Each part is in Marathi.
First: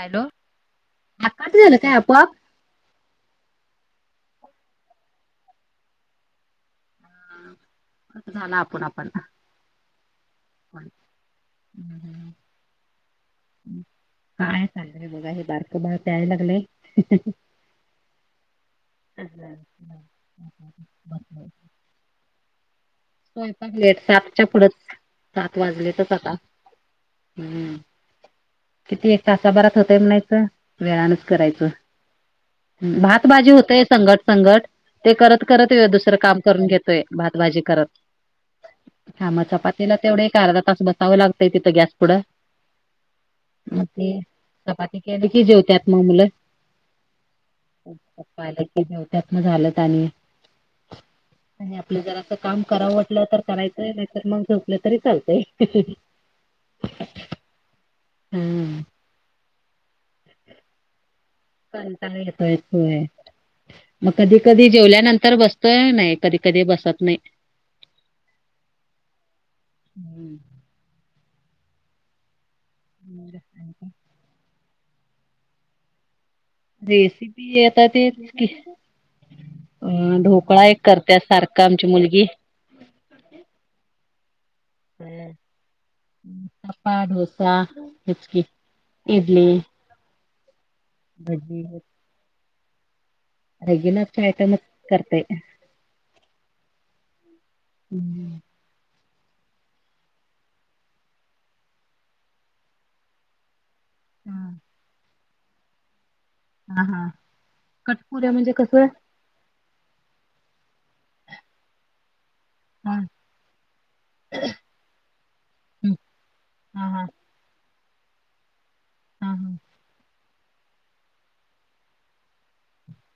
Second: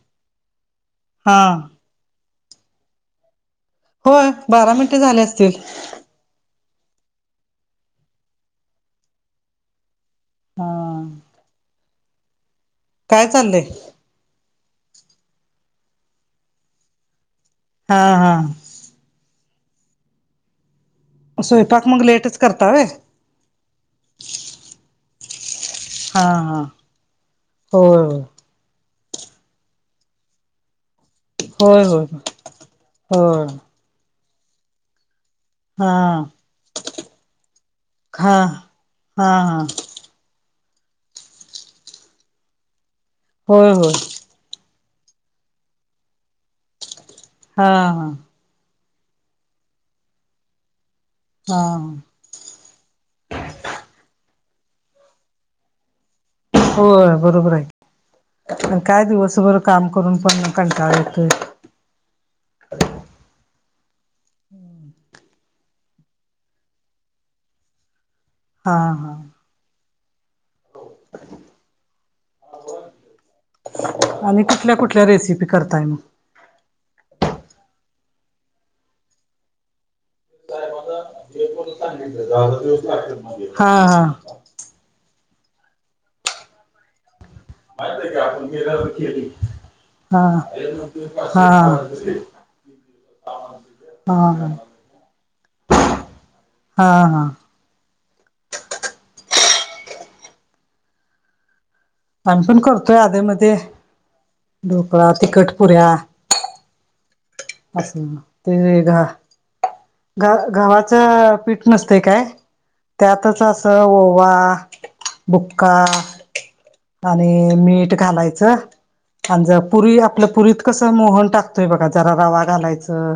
हॅलो, [unintelligible] हा काय आपोआप? होय बारा मिनटे झाले असतील. झालं आपण आपणला हा [inaudible] काय चाललंय? काय नाय हे बघा हे बारकं बाळ प्यायला लागलंय. हा हा. [unintelligible] स्वयंपाक मग लेटच करता व्हय? स्वयंपाक लेट सातच्या पुढंच. सात वाजलेतच हा आता, हा हम्म. होय किती एक तासाभरात होतंय म्हणायचं. वेळानच करायचं, होय होय होय भातभाजी होतेय संगट संगट ते करत करत हा दुसरं काम करून घेतोय भातभजी करत. हा. हा थांबा हा चपातीला तेवढं एक अर्धा तास बसावं लागतय तिथं गॅस पुढं. होय म होय ते चपाती केली की जेवत्यात मग मुलं. हा हा पप्पा आला की जेवत्यात मग झालं त हा आणि आपलं जरा असं काम करावं वाटलं, तर करायचंय नाहीतर मग झोपलं तरी चालतय. होय, बरोबर आहे आणि हा काय दिवसभर काम करून पण कंटाळा येतोय. कंटाळा येतोय होय, मग कधी कधी जेवल्यानंतर बस तोय, नाही कधी कधी बसत नाही. हा हा. हम्म. आणि कुठल्या कुठल्या रेसिपी करताय मग? रेसिपी आता तेच की अ ढोकळा एक करत्या सारखा आमची मुलगी. हा हा. हम्म उत्तप्पा, डोसा माहित आहे का हेच की आपण केली इडली. हा हा. भजी [unintelligible] हा कायतर मग करतंय. हा हा हम्म. आम्ही पण करतोय अधेमधे हा ढोकळा, तिखट पुऱ्या. हा हा. असं कटपुऱ्या म्हणजे ते कसं? वेगळा ग गव्हाचं पीठ नसतंय काय? हा. त्यातच असं ओवा, बुक्का हं. हां, हां. आणि मीठ घालायचं. हां, आणि हां. ज पुरी आपल्या पुरीत कसं मोहन टाकतोय बघा जरा रवा घालायचं.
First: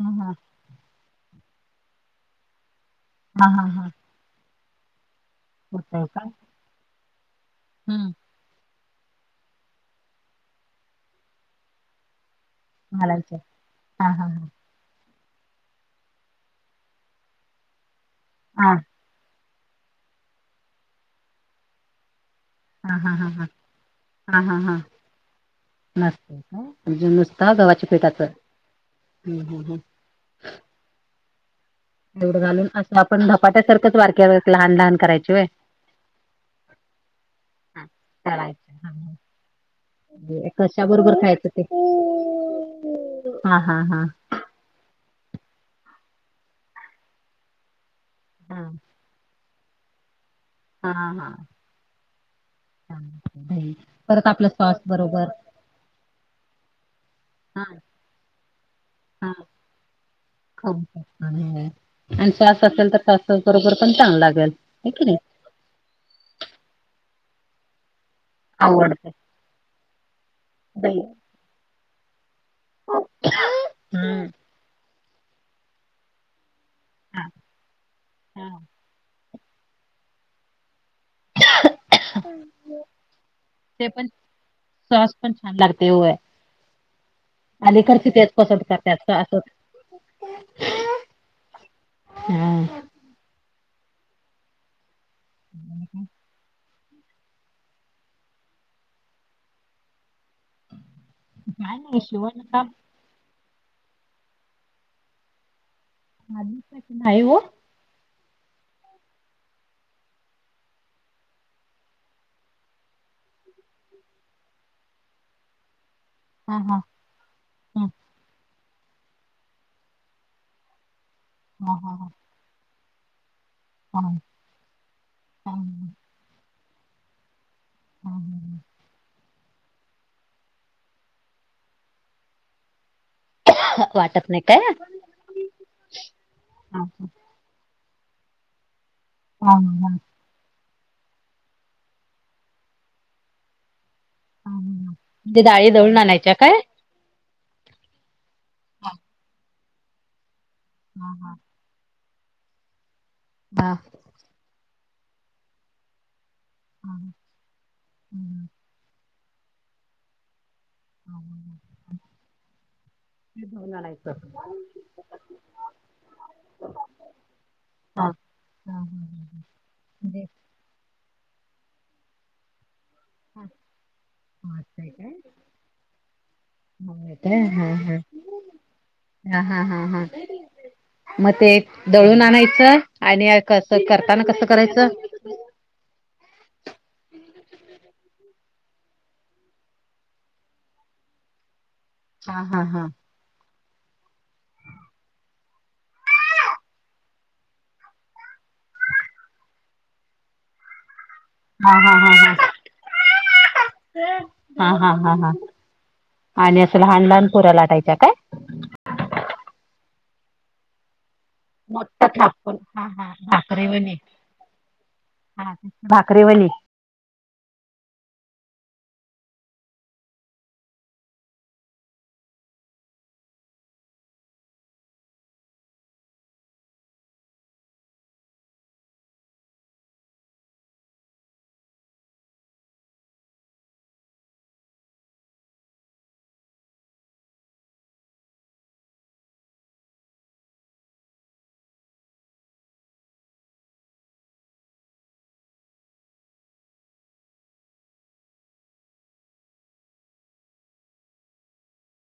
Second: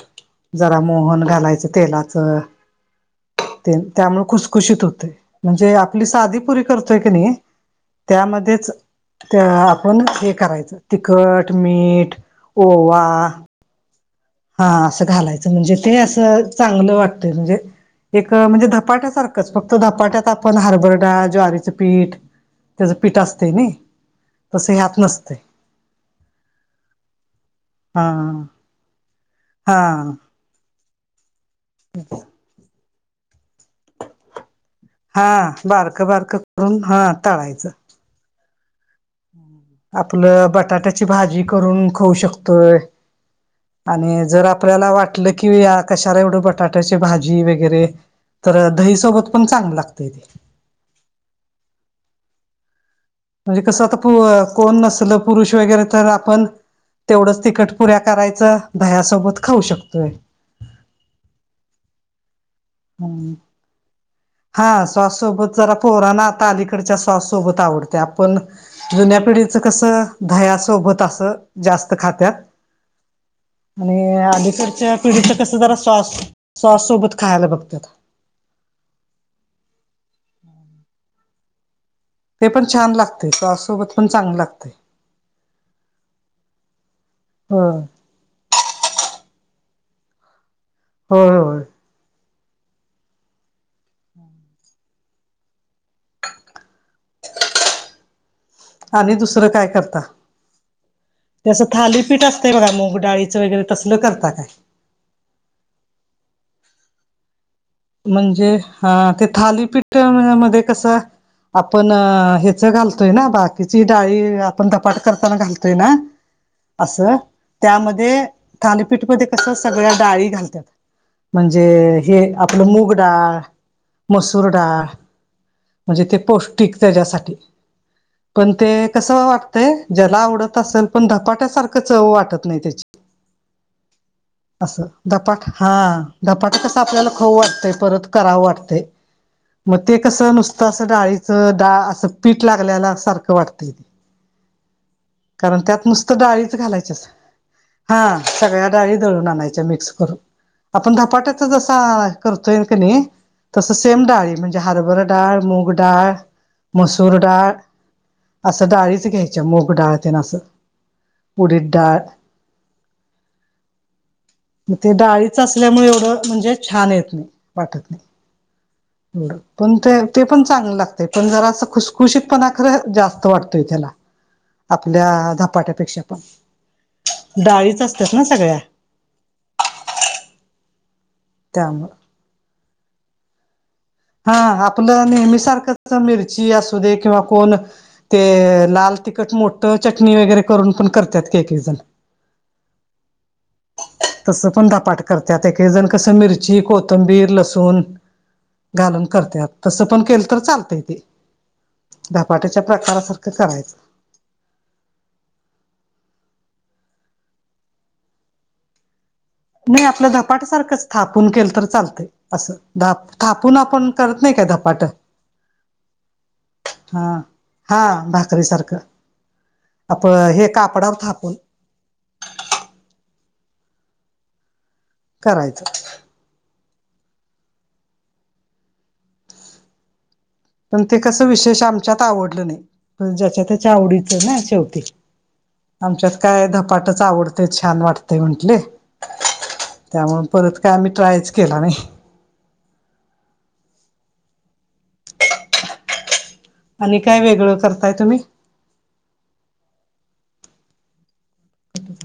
हम्म हा. जरा मोहन घालायचं तेलाच हां, हां, ते हां. त्यामुळे खुसखुशीत होतंय. म्हणजे आपली साधी पुरी करतोय की नई? हम्म. त्यामध्येच त्या आपण हे करायचं तिखट, मीठ ओवा घालायचं, हा हा. हा असं घालायचं म्हणजे ते असं चांगलं वाटतं म्हणजे एक म्हणजे हां. धपाट्या सारखं. एकच फक्त धपाट्यात आपण हरबरडा ज्वारीचं पीठ त्याच हां, हां, पिठ हां, हां. असते ना तस ह्यात नसते. त का म्हजे नुसता गव्हाच्या हा पीठाच हा घालून अस आपण धपाट्या सारखच वारक्या लहान लहान. हा करायची व्हय? बारकं बारकं करून हा टाळायचं. करायचं. आपलं बटाट्याची भाजी खायचं ते? करून खाऊ शकतोय हां, हां, हां. आणि जर आपण आपल्याला वाटलं की कशाला एवढं बटाट्याची भाजी वगैरे तर हां. दही सोबत पण चांगल लागतय तेे. हा हा हा म्हणजे कसं आता कोण नसल पुरुष वगैरे तर आपण तेवढंच तिखट हां, पुऱ्या करायचं हां. दहया्यासोबत खाऊ शकतोय. आणि सॉस असेल तर सॉस बरोबर पण चांग लागेल हा की नाही. सॉस सोबत जरा पोराना अलीकडच्या सॉस सोबत आवडत. ते आपण आवडते जुन्या पिढीचं कसं दहया दही सोबत असं जास्त खात्यात. आणि हम्म अलीकडच्या पिढीच कस जरा सॉस सॉस सोबत खायला बघत. हम् ते पण छान लागते सॉस ते सोबत पण चांगलं लागते सास पण छान लागते होय. हो आलीकडचे त्याच कसत का त्याच असत. होय होय. हम्म ह आणि दुसरं काय करता. तेसं काय नाही थालीपीठ शिवण असतय काम बघा मग डाळीचं वगैरे तसल करता काय? [inaudible] नाही हो! म्हणजे हा ते थालीपीठ मध्ये कस? आपण ह्याच घालतोय ना बाकीची डाळी आपण धपाट करताना घालतोय ना. हा हा असं ह त्यामध्ये थालीपीठमध्ये कसं सगळ्या डाळी घालतात. म्हणजे हा हा हे आपलं मुगडाळ हा मसूर डाळ हा म्हणजे ते पौष्टिक त्याच्यासाठी. पण ते कसं वाटतं. ते जला आवडत असेल पण धकाट्यासारखं चव वाटत नाही त्याची हा वाटत नाही काय? असं धपाट हा धपाट कस आपल्याला वाट परत कराव वाटत मग ते कसं न. तसं डाळीचं डाळ असं पीठ लागल्याला सारखं वाटतंय. म्हणजे कारण डाळी त्यात दळून नुसतं आणायच्या डाळीच काय? घालायच. हा सगळ्या डाळी दळून आणायच्या मिक्स करून आपण हा हा धपाट्याच जसा करतोय क नाही तस हा. सेम डाळी म्हणजे हरभर डाळ मूगडाळ हा मसूर डाळ असं डाळीच घ्यायची. त्या मूग डाळ अस ऊडीत डाळ. दळून आणायचं. मग ते डाळीच असल्यामुळे एवढं म्हणजे छान येते. वाटत हा हा नाही हा. एवढ पण ते ते म्हणजे पण चांगल लागते पण जरा असं खुशखुशीत पणा खरं जा वाटतोय त्याला, असंय आपल्या काय धपाट्या पेक्षा पण मग डाळीच असत्यात ना सगळ्या. हा-हा-हा-हा. मग ते त्यामुळं दळून आणायचं आणि कसं कर हं आपलं नेहमी सारखंच, मिरची असू दे किंवा कोण ते लाल तिखट मोठं चटणी वगैरे करून पण करत्यात, काही-काही जण. हा-हा-हा. [inaudible] तसं पण धपाट करतात काही जण कसं मिरची, कोथंबीर, लसूण घालून करत्यात, तसं पण केल तर चालतय ते. हा-हा-हा-हा. धपाट्याच्या प्रकारासारखं करायचं [unintelligible] हा-हा-हा-हा, आणि असं लहान-लहान पुऱ्या लाटायच्याय काय? नाही आपलं धपाट सारखंच थापून केल तर चालतय मोठा असं थापून हा धा हा थापून आपण भाकरीवणी करत नाही काय धपाट. हा भाकरीे वली. हां. हा, भाकरीसारखं आप हे कापडावर थापून. करायचं. पण ते कसं विशेष आमच्यात आवडलं नाही. ज्याच्या- त्याच्या आवडीचं ना शेवटी. आमच्यात काय धपाटच आवडतय, छान वाटतय म्हंटले. त्यामु परत काय आम्ही ट्रायच केला नाही. आणि काय वेगळं करताय तुम्ही? [inaudible]